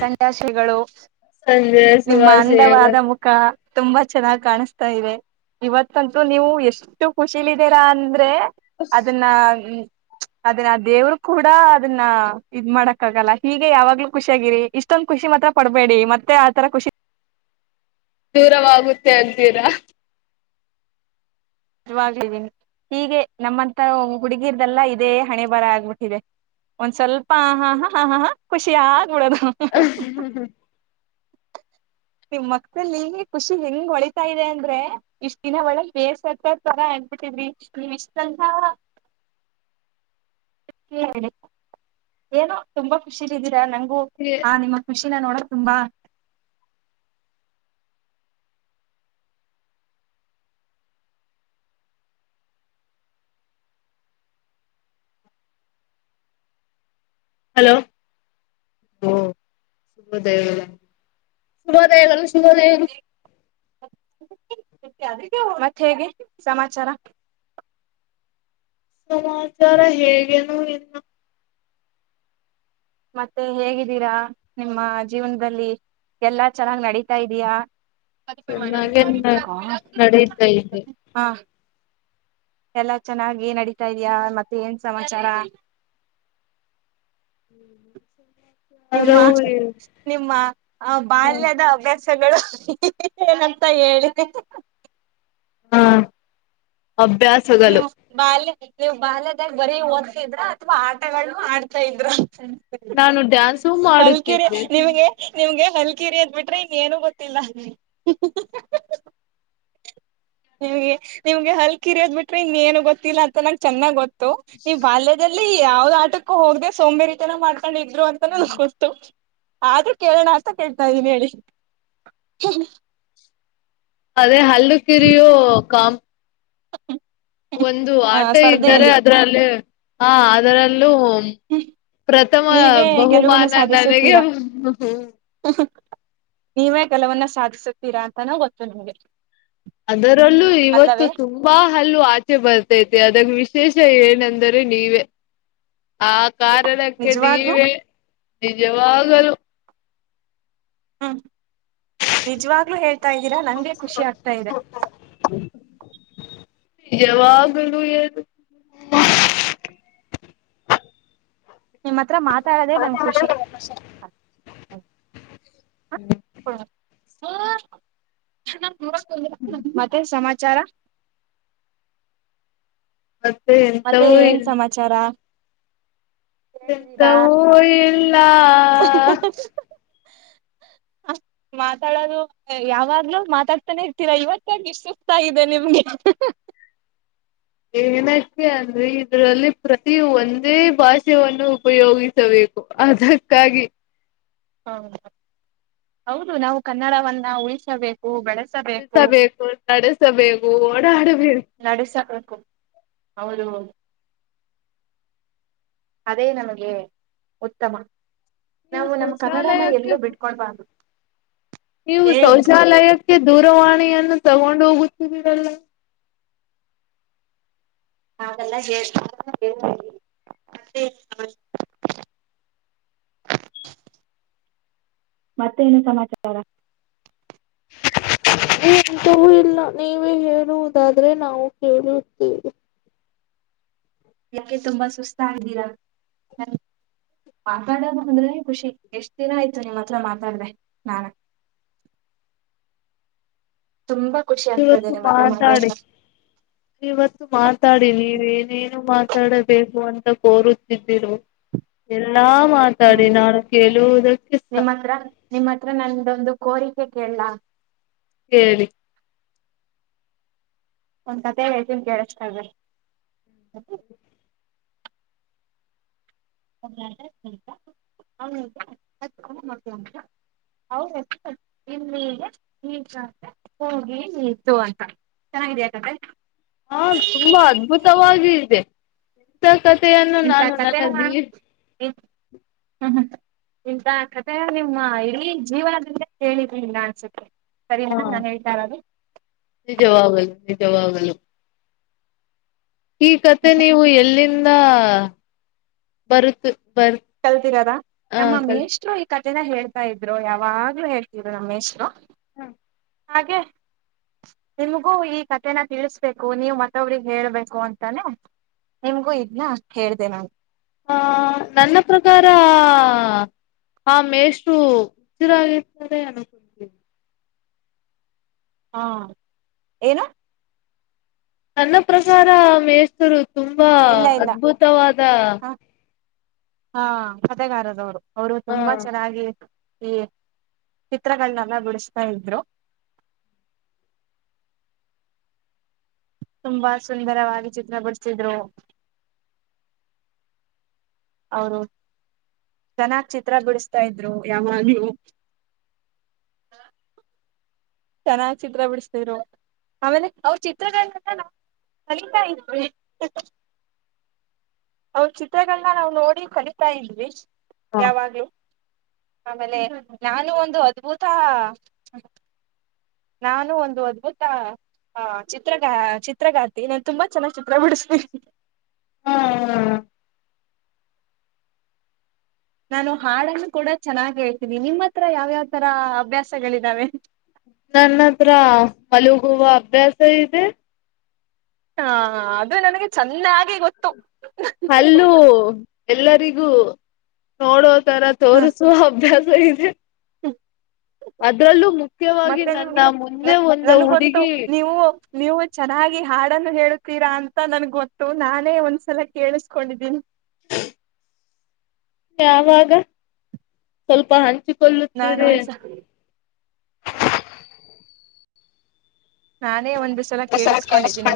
ಸಂಡಾಶಿಗಳು. ಸಂಜೆ ಸುಭಾಷಯಗಳು. ತುಂಬ ಚೆನ್ನಾಗ್ ಕಾಣುಸ್ತಾ ಇದೆ ಇವತ್ತಂತೂ ನೀವು ಎಷ್ಟು ಖುಷಿಲಿದೀರಾ ಅಂದ್ರೇ. ಅದುನ್ನಾ ಮ್ಮ್. ಆದ್ರೆ ಆ ದೇವ್ರು ಕೂಡಾ ಅದುನ್ನ ಇದ್ ಮಾಡಕ್ ಆಗಲ್ಲ ಹೀಗೆ ಯಾವಾಗ್ಲೂ ಖುಷ್ ಖುಷ್ಯಾಗಿರಿ ಇಷ್ಟೊಂದು ಖುಷಿ ಮಾತ್ರಪಡ್ಬೇಡಿ ಮತ್ತೆ ಆ ತರ ಖುಷಿ ದೂರವಾಗುತ್ತೆ ಅಂತೀರಾ. ಜ್ವಗ್ಲುದ್ದೀನಿ ಹೀಗೆ ನಮ್ಮಂತ ಹುಡ್ಗಿರ್ದೆಲ್ಲಾ ಇದೇ ಹಣೆ ಬರ ಆಗ್ಬುಟ್ಟಿದೆ ಒಂದ್ ಸ್ವಲ್ಪ ಹ ಹಾ ಹ ಹ ಹ ಖುಷಿಯಾಗ್ ನೋಡನ ಹಃ ಹ. ನಿಮ್ ಮಕ್ದಲ್ಲಿ ಖುಷಿ ಹೆಂಗ್ ಹೊಳಿತಾ ಇದೆ ಅಂದ್ರೆ ಇಷ್ಟ ದಿನ ಒಳಗ್ ಬೇಸ್ ತರ ಆಗ್ಬಿಟ್ಟಿದ್ರಿ ನೀವ್ ನೀವ್ ಇಷ್ಟಂತ. [unintelligible] ಏನೋ ತುಂಬಾ ಖುಷಿಲ್ ಇದ್ದೀರಾ ಅನಂಗ್ ಓ ಹ ನಿಮ್ಮ ಖುಷಿ. ನಿನ್ನ ನೋಡಕ್ ತುಂಬಾ. ಹಲೋ ವೊ ಶುಭೋದಯ. ಗಳು ಏನು. [unintelligible] ಮತ್ ಹೇಗೆ ಸಮಾಚಾರ. ಸಮಾಚಾರ ಹೇಗೇನು ಇನ್ನ. ಮತ್ತೆ ಹೇಗಿದ್ದೀರಾ ನಿಮ್ಮ ಜೀವ್ನದಲ್ಲಿ ಎಲ್ಲಾ ಚೆನ್ನಾಗ್ ನಡೀತಾ ಇದ್ಯಾ. ಚೆನ್ನಾಗೆ ನಡೀತಾ ಇದೆ [unintelligible] ಹಾ. ಎಲ್ಲಾ ಚೆನ್ನಾಗಿ ನಡಿತಾ ಇದ್ಯಾ ಮತ್ತೆ ಏನ್ ಸಮಾಚಾರ. ನಿಮ್ಮ ನಿಮ್ಮ ಆ ಬಾಲ್ಯದ ಅಭ್ಯಾಸ ಸಗಳು ಏನಂತ ಹೇಳಿ. ಹಾ. ನೀವು ಬಾಲ್ಯ. ನೀವ್ ಬಾಲ್ಯದಾಗ್ ಬರೀ ಓದ್ತಿದ್ರ ಅಥವಾ ಆಟಗಳನ್ನು ಆಡ್ತಾ ಇದ್ರ. ನಾನು ಡ್ಯಾನ್ಸು ಹಲ್ಕಿರಿ ಮಾಡುತ್ತಿದ್ದೆ. ನಿಮ್ಗೆ ನಿಮ್ಗೆ ಹಲ್ಕಿರಿ ಅದ್ ಬಿಟ್ರೆ ಇನ್ನೇನು ಗೊತ್ತಿಲ್ಲ ಹಃ ಹಃ ಹ ನಿಮ್ಗೆ ನಿಮ್ಗೆ ಹಲ್ಕಿರಿ ಅದ್ ಬಿಟ್ರೆ ಟ್ರೆ ಇನ್ ಏನು ಗೊತ್ತಿಲ್ಲ ಅಂತ ನಂಗ್ ಚೆನ್ನಾಗ್ ಗೊತ್ ತೊ ನೀವ್ ಬಾಲ್ಯದಲ್ ಲ್ಲಿ ಯಾವ್ದ್ ಆಟಕ್ಕೂ ಹೋಗ್ದೆ ಸೋಂಬೇರಿತನ ಮಾಡ್ ಕಂಡಿದ್ರು ಅಂತನು ನಂಗ್ ಗೊತ್ತು. ಆದ್ರೂ ಕೇಳೋಣ ಅಂತ ಕೇಳ್ತಾ ಇದೀನಿ ಹೇಳಿ. ಅದೇ ಹಲ್ಲು ಕಿರಿಯೋ ಕಾಮ್ ಒಂದು ಹ ಆಟ ಇದ್ದಾರೆ ಸ್ಪರ್ಧೆಯಲ್ಲಿ ಅದ್ರಲ್ಲಿ. ಹಾ ಅದರಲ್ ಲು ಪ್ರಥಮ ನೀವೇ ಗೆಲುವನ್ನು ಬಹುಮಾನ ನನಗೆ. ಸಾಧಿಸುತ್ತೀರಾ ನೀವೇ ಕೆಲವನ್ನ ಸಾಧಿಸುತ್ತೀರಾ ಅಂತಾನು ಗೊತ್ತು ನಮ್ಗೆ. ಅದರಲ್ಲೂ ಇವತ್ತು ತುಂಬಾ ಹಲ್ಲು ಆಚೆ ಬರ್ತೈತೆ ಅದಾಗ್ ವಿಶ್ ಶೇಷ ಏನಂದರೆ ನೀವೇ. ಆ ಕಾರಣಕ್ಕೆ ನಿಜವಾಗ್ಲೂ ನೀವೇ. ನಿಜವಾಗಲು. ಹ್ಮ. ನಿಜವಾಗ್ಲೂ ಹೇಳ್ತಾ್ದೀರಾ ನಂಗೆ ಖುಷಿ ಆಗ್ತಾ ಇದೆ ನಿಜವಾಗಲು ನು ನಿಮ್ಮತ್ರ ಮಾತಾಡದೆೇ ನಮ್ ಖುಷಿ ಹಾ ಹಓ ನ ಮತ್ತೆ ಸಮಾಜ ಚಾರ ಮತ್ತೆ ಎಂತವೂ ಇ ಹೇಗಿದ್ದೀರಾ ಎಂತವೋಲ್ಲಾ ಅ ಮಾತಾಡೋದು ಯಾವಾಗ್ಲೂ ಮಾತಾಡ್ತಾನೆ ಇರ್ತೀರಾ ಇವತ್ತ ಇಷ್ಟ ಸುತಗಾಗಿದೆ ನಿಮ್ಗೆ ಏನಕ್ಕೆ ಅಂದ್ರೆ ಇದ್ರಲ್ಲಿ ಪ್ರತಿ ಒಂದೇ ಭಾಷೆಯನ್ನು ಉಪಯೋಗಿಸಬೇಕು ಅದಕ್ಕಾಗಿ ಹೌದು ಹೌದು ನಾವು ಕನ್ನಡವನ್ನ ಉಳಿಸಬೇಕು ಬೆಳೆಸ ಿಸಬೇಕು ನಡೆಸಬೇಕು ಓಡ ಆಡು ನಡೆಸಬೇಕು ಹೌದು ಅದೇ ನಮಗೆ ಉತ್ತಮ ನೀವು ನಾವು ನಮ್ಮ ಕನ್ನಡನ ಶೌಚಾಲಯಕ್ಕೆ ಎಲ್ಲೂ ಬಿಟ್ಕೊಡ್ಬಾರ್ದು ನೀವು ಏ ಶೌಚಾಲಯಕ್ಕೆ ದೂರವಾಣಿ ನ್ನು ತಗೊಂಡು ಹೋಗುತ್ತಿದ್ದೀರಲ್ಲ ಹಾಗದೆೆಲ್ಲ ಮತ್ತೇನು ಸಮಾಚಾರ ಎಂತೂ ಇಲ್ಲ ನೀವೇ ಹೇಳುವುದಾದ್ರೆ ನಾವು ಕೇಳುತ್ತೇವೆ ಯಾಕೆ ತುಂಬಾ ಸುಸ್ತ ಇದ್ದೀರಾ ಪಾಪಾಡಬೇಕ ಅಂದ್ರೆ ಖುಷಿ ಎಷ್ಟು ದಿನ ಆಯ್ತು ನಿಮ್ಮ ಹತ್ರ ಮಾತಾಡ್ದ ನಾನ ಆಗ್ತಾ ಇದೆ ಇವತ್ತು ನಿಮ್ ಹತ್ರ ಮಾತಾಡಿ ಮಾತಾಡ್ತಾ ಇವತ್ತು ಮಾತಾಡಿ ನೀವ ಏನೇನು ಮಾತಾಡಬೇಕು ಅಂತ ಕೋರುತ್ತಿದ್ದೀರು ನಾ ಹ್ಮ್ ಮಾತಾಡಿ ನಾನು ಕೇಳುವುದಕ್ಕೆ ಒೊಂದು ಕೋರಿಕೆ ಕೇಳಲ ಸರಿ ಒಂದ್ ಕಥತನ್ಗೆ ಎಷ್ಟ ನೇಿತ ಅವನಿಗೆ ಹ ಮಕ್ಕಳು ಅಂತ ಅವ ಇಲ್ಲಿಗೆ ಹೋಗಿ ನೀತ್ತು ಅಂತ ಚೆನ್ನಾಗಿದೆ ಯಾಕಂದ್ರೆ ಹಾ ತುಂಬಾ ಅದ್ಭುತವ ಇದೆಂತ ಕತೆ ಅನ್ನು ಇಂತ ನಾನು ನ ಕತೆನ ನದೀ ಇಂತ ಕಥೆ ನಿಮ್ಮ ಇಡೀ ಜೀವನದಿಂದ ಕೇಳಿದಿ ಇಲ್ಲ ಅನ್ಸುತ್ತೆ ಸರಿ ಅಣ ಹಾ ನಾನು ಹೇಳ್ತಾರದು ನಿಜವಾಗಲೂ ಈ ಕತೆ ನೀವು ಎಲ್ಲಿಂನ್ ತಾ ಬರುತ್ ಬರ್ ಕಲ್ತಿದರ ಆ ನಮ್ಮ ಕಲ್ ಮೇಸ್ಟ್ರು ಈ ಕ ಇದನ್ನ ಹೇಳ್ತಾ ಇದ್ರು ಯಾವಾಗ್ಲೂ ಹೇಳ್ತಿದ್ರು ನಮ್ಮೇಷ್ಟ್ರು. ಹ್ಮ. ಹಾಗೆ ನಿಮ್ಗೂ ಈ ಕಥೆನ ತಿಳಿಸ್ಬೇಕು ನೀವ್ ಮತ್ತೊಬ್ರಿಗ್ ಹೇಳ್ಬೇಕು ಅಂತಾನೆ ನಿಮ್ಗೂ ಇದನ್ನ ಹೇಳ್ದೆ ನಾನು. ಆ ನನ್ನ ಪ್ರಕಾರ ಆ ಮೇಷ್ಟು ಹಸಿರಾಗಿರ್ತಾರೆ. [unintelligible] ಹಾ ಏನು. ನನ್ನ ಪ್ರಕಾರ ಆ ಮೇಸ್ತರು. ತುಂಬಾ ಇಲ್ಲ ಇಲ್ಲ ಅದ್ಭುತವಾದ. ಹಾ ಹಾ ಕತೆಗಾರದವ್ರು. ಅವ್ರು ಹ ತುಂಬಾ ಚೆನ್ನಾಗಿ. ಈ ಚಿತ್ರಗಳನ್ನಲ್ಲೆ ಬಿಡುಸ್ತಾ ಇದ್ರು. ತುಂಬಾ ಸುಂದರವಾಗಿ ಚಿತ್ರ ಬಿಡ್ಸಿದ್ರು. ಅವ್ರು ಚೆನ್ನಾಗ್ ಚಿತ್ರ ಬಿಡುಸ್ತಾ ಇದ್ರು ಯಾವಾಗ್ಲು. ಆಮೇಲೆ ಅವ್ರ ಚಿತ್ರಗಳ್ನೆಲ್ಲ ನಮ್ ಕಲಿತಾ ಇದ್ವಿ, ಅವ್ರ್ ಚಿತ್ರಗಳನ್ನ ನಾವ್ ನೋಡಿ ಕಲಿತಾ ಇದ್ವಿ. ಹ ಯಾವಾಗ್ಲೂ. ಆಮೇಲೆ ನಾನು ಒಂದು ಅದ್ಭುತಾ ನಾನು ಒಂದು ಅದ್ಭುತ ಆಹ್ ಚಿತ್ರ ಚಿತ್ರಗಾರ್ತಿ ನಾನ್ ತುಂಬಾ ಚೆನ್ನಾಗ್ ಚಿತ್ರ ಬಿಡಿಸ್ತೀನಿ. ಹ್ಮ್ ಹ್ಮ್ ನಾನು ಹಾಡನ್ನು ಕೂಡ ಚೆನ್ನಾಗ್ ಹೇಳ್ತೀನಿ ನಿಮ್ಮ ಹತ್ರ ಯಾವ್ಯಾವ್ ತರ ಅಭ್ಯಾಸಗಳಿದಾವೆ. ನನ್ನ ಹತ್ರ ಮಲಗುವ ಅಭ್ಯಾಸ ಇದೆ. ಹಾ ಅದು ನನಗೆ ಚೆನ್ನಾಗಿ ಗೊತ್ತು. ಹಲ್ಲೂ ಎಲ್ಲರಿಗೂ ನೋಡೋ ತರ ತೋರಿಸೊ ಅಭ್ಯಾ [unintelligible] ಹ್ ಮುಖ್ಯವಾಗಿ ಮತ್ತೆ ನನ್ನ ನಿಮ್ಗೆ ನ ಮುಂದೆ ಒಂದು ನನ್ಗೊತ್ತು ಹುಡುಗಿ ನೀವು ನೀವು ಚೆನ್ನಾಗಿ ಹಾಡನ್ನು ಹೇಳುತೀರಾ ಅಂತ ನನ್ಗ್ ಗೊತ್ತು ನಾನೇ ಒಂದ್ಸಲ ಕೇಳಿಸ್ಕೊಂಡಿದ್ದೀನಿ. [unintelligible] ಯಾವಾಗ ಸ್ವಲ್ಪ ಹಂಚಿ ನಾನು ಒಂದ್ಸ ನಾನೇ ಒಂದು ಸಲ ಕೇಳಿಸ್ಕೊಂಡಿದ್ದೀನಿ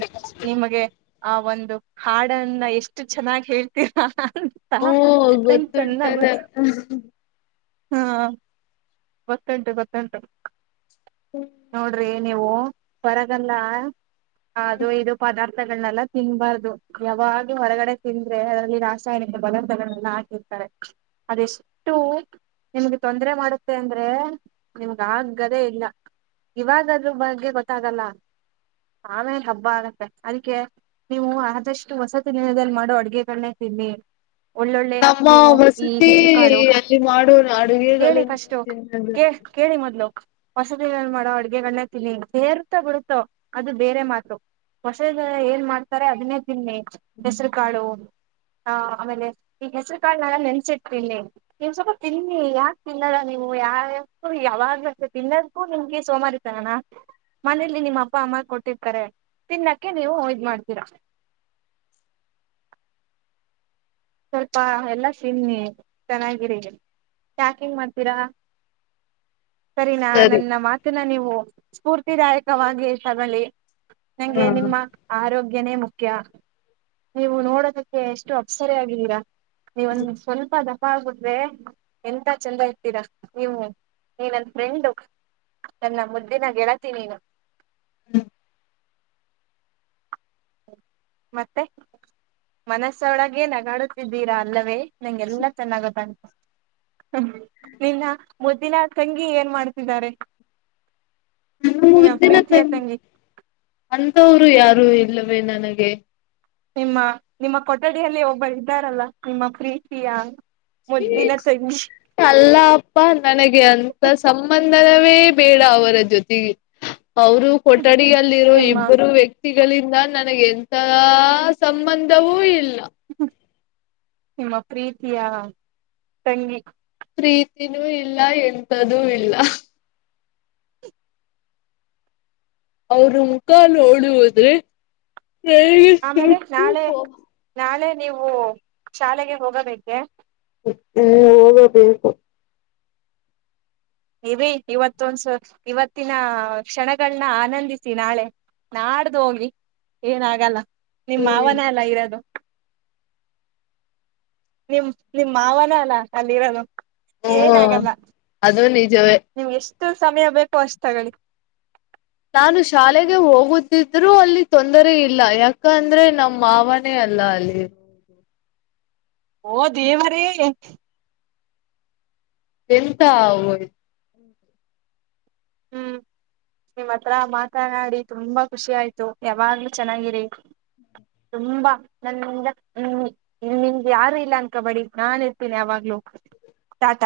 ನಿಮಗೆ ಆ ಒನ್ ಹಾಡನ್ನ ಎಷ್ಟು ಚೆನ್ನಾಗ್ ಹೇಳ್ತೀರ ಹ ಹ ಓ ಗೊತ್ತುಂಟಲ್ಲ [unintelligible] ಹಾ ಗೊತ್ತುಂಟು ಗೊತ್ತುಂಟು ನೋಡ್ರಿ ನೀವು ಹೊರಗಲ್ಲಾ ಅದು ಇದು ಪದ ಗಳನೆಲ್ಲ ತಿನ್ಬಾರ್ದು ಯಾವಾಗ ಹೊರಗಡೆ ತಿಂದ್ರೆ ಅದರಲ್ಲಿ ರಾಸ್ [unintelligible] ಇರ್ತಾರೆ ಅದೆಷ್ಟು ನಿಮ್ಗೆ ತೊಂದರೆ ಮಾಡುತ್ತೆ ಅಂದ್ರೆ ನಿಮ್ಗ ಆಗದೆೇ ಇಲ್ಲ ಇವಾಗದ್ರ ಬಗ್ಗೆ ಗೊತ್ತ ಗೊತ್ತಾಗಲ್ಲ ಆಮೇಲೆ ಹಬ್ಬ ಆಗತ್ತೆ ಅದಕ್ಕೆ ನೀವು ಆದಷ್ಟು ಹೊಸತಿ ತಿನದಲ್ಲಿ ಮಾಡು ಅಡ್ಗೆನೇ ತಿನ್ನಿ ಒಳ್ಳೊಳ್ಳೆ ನಮ್ಮ ನೀವು ಈ ವಸತಿ ಹೆಸರು ಕಾಳು ಅಲ್ಲಿ ಮಾಡೋ ಕೇಳಿ ಅಡುಗೆಗಲ್ಲ ನೀವ ತಿ ಹೊಸದ ಏನ್ ಮಾಡುವ ಅಡ್ಗೆಗಳಣ್ಣೆ ತಿನಿ ಬೇರ್ ಇತೋ ಬಿಡುತ್ತೋ ಅದು ಬೇರೆ ಮಾತು ಹೊಸದ ಏನ್ ಮಾಡ್ತಾರೆ ಅದನ್ನೇ ತಿನ್ನಿ ಹೆಸರು ಕಾಳು ಹಾ ಆಮೇಲೆ ಈ ಹೆಸರು ಕಾಳ ನಳ ನೆನ್ಸಿಡ್ತೀನ್ನಿ ನೀವ್ ಸ್ವಲ್ಪ ತಿನ್ನಿ ಯಾಕೆ ತಿನ್ನದ ನೀವು ಯಾಕು ಯಾವಾಗ್ಲ ತಿನ್ನೋದಕ್ಕೂ ನಿಮ್ಗೆ ಸೋಮಾರಿ ತಗಣ ಮನೇಲಿ ನಿಮ್ಮ ಅಪ್ಪ ಅಮ್ಮ ಕೊಟ್ಟಿರ್ತಾರೆ ತಿನ್ನಕ್ಕೆ ನೀವು ಇದ್ ಮಾಡ್ತೀರಾ ಸ್ವಲ್ಪ ಎಲ್ಲಾ ತಿನ್ನಿ ಚೆನ್ನಾಗಿರಿ ಪ್ಯಾಕಿಂಗ್ ಮಾಡ್ತೀರಾ ಸರಿನಾ ಸರಿ ನನ್ನ ಮಾತಿನ ನೀವು ಸ್ಫೂರ್ತಿದಾಯಕವಾಗಿ ತಗಳಿ ಹಾ ನಂಗೆ ನಿಮ್ಮ ಆರೋಗ್ಯನೇ ಮುಖ್ಯ ಕ್ಯ ನೀವು ನೋಡೋದಕ್ಕೆ ಎಷ್ಟು ಅಪ್ಸರ ಆಗಿದ್ದೀರಾ ನೀ ಒಂದ ಸ್ವಲ್ಪ ದಪ್ಪ ಬಡ್ರೆ ಎಂತ ಚಂದ ಇರ್ತೀರಾ ನೀವು ನೀ ನನ್ ಫ್ರೆಂಡು ನನ್ನ ಮುದ್ದಿನ ಗೆಳತೀನ ನೀನು ಹ್ಮ್ ಮತ್ತೆ ಮನಸ್ಸೊಳಗೆೇ ನಗಾಡುತ್ತಿದ್ದೀರಾ ಅಲ್ಲವೇ ನಿಂಗೆಲ್ಲಾ ಚೆನ್ನಾಗದ ಉಂಟ ಹ್ಮ ನಿನ್ನ ಮುದ್ದಿನ ತಂಗಿ ಏನ್ ಮಾಡ್ತಿದ್ದಾರೆ ನ ನಿನ್ನ ಮುಗ್ದಿನ ಪ್ರೀತಿಯ ತಂಗಿ ಅಂತವ್ರು ಯಾರು ಇ ಇಲ್ಲವೇ ನನಗೆ ನಿಮ್ಮ ನಿಮ್ಮ ಕೊಠಡಿಯಲ್ಲಿ ಒಬ್ಬರು ಇದ್ದಾರಲ್ಲ ನಿಮ್ಮ ಪ್ರೀತಿಯ ಮುದ್ದಿನ ತಂಗಿ ಅಲ್ಲ ಅಪ್ಪ ನನಗೆ ಅಂತ ಸಂಬಂಧ ಧವೇ ಬೇಡ ಅವರ ಜೊತೆಗೆ ಅವರು ಕೊಠಡಿಗಲ್ಲಿರೋ ನಿಮ್ಮ ಇಬ್ಬರು ವ್ಯಕ್ತಿ ಈಗಳಿಂದ ನನಗೆ ಎಂತ ಸಂಬಂಧವೂ ಇಲ್ಲ ನಿಮ್ಮ ಪ್ರೀತಿಯ ತಂಗಿ ಪ್ರೀತಿನೂ ಇಲ್ಲ ಎಂತದ್ದು ಇಲ್ಲ ಅವ್ರ ಮುಖ ಓಡುವುದೆ ಹೇಗೆ ಆಮೇಲೆ ನಾಳೆ [unintelligible] ನಾಳೆ ನೀವು ಶಾಲೆಗೆ ಹೋಗಬೇಕೆ ಹ್ಮ ಹೋಗಬೇಕು ಇರಿ ಇವತ್ತೊಂದ್ಸ ಇವತ್ತಿನ ಕ್ಷಣಗಳನ್ನ ಆನಂದಿಸಿ ನಾಳೆ ನಾಡ್ದು ಹೋಗಿ ಏನಾಗಲ್ಲ. ನಿಮ್ ಹ್ಮ್ ಮಾವನೆ ಅಲ್ಲ ಇರೋದು. ನಿಮ್ ನಿಮ್ ಮಾವನೆ ಅಲ ಅಲ್ಲಿರೋದು. ಹ್ಮ್ ಏನಾಗಲ್ಲ ಅದು ನಿಜವೇ ಟು ಸಮಯ ಬೇಕೊ ಅಷ್ಟ್ ತಗಳಿ ನಾನು ಶಾಲೆಗೆ ಹೋಗುತ್ತಿದ್ರು ಅಲ್ಲಿ ತೊಂದರೆ ಇಲ್ಲ ಯಾಕ ಅಂದ್ರೆ ನಮ್ಮ ಮಾವನೇ ಅಲ್ಲ ಅಲ್ಲಿ ಓ ದೇವರೇ ಎಂತ ಓಯ್ ಹ್ಮ್ ನಿಮ್ಮ್ ಹತ್ರ ಮಾತನಾಡಿ ತುಂಬಾ ಖುಷಿ ಆಯ್ತು ಯಾವಾಗ್ಲು ಚೆನ್ನಾಗಿರಿ ತುಂಬಾ ನನ್ನಿಂದ ಹ್ ನಿಮ್ಗೆ ಯಾರು ಇಲ್ಲ ಅನ್ಕಬಡಿ ನಾನ್ ಇರ್ತೀನಿ ಯಾವಾಗ್ಲು ತಾಟ.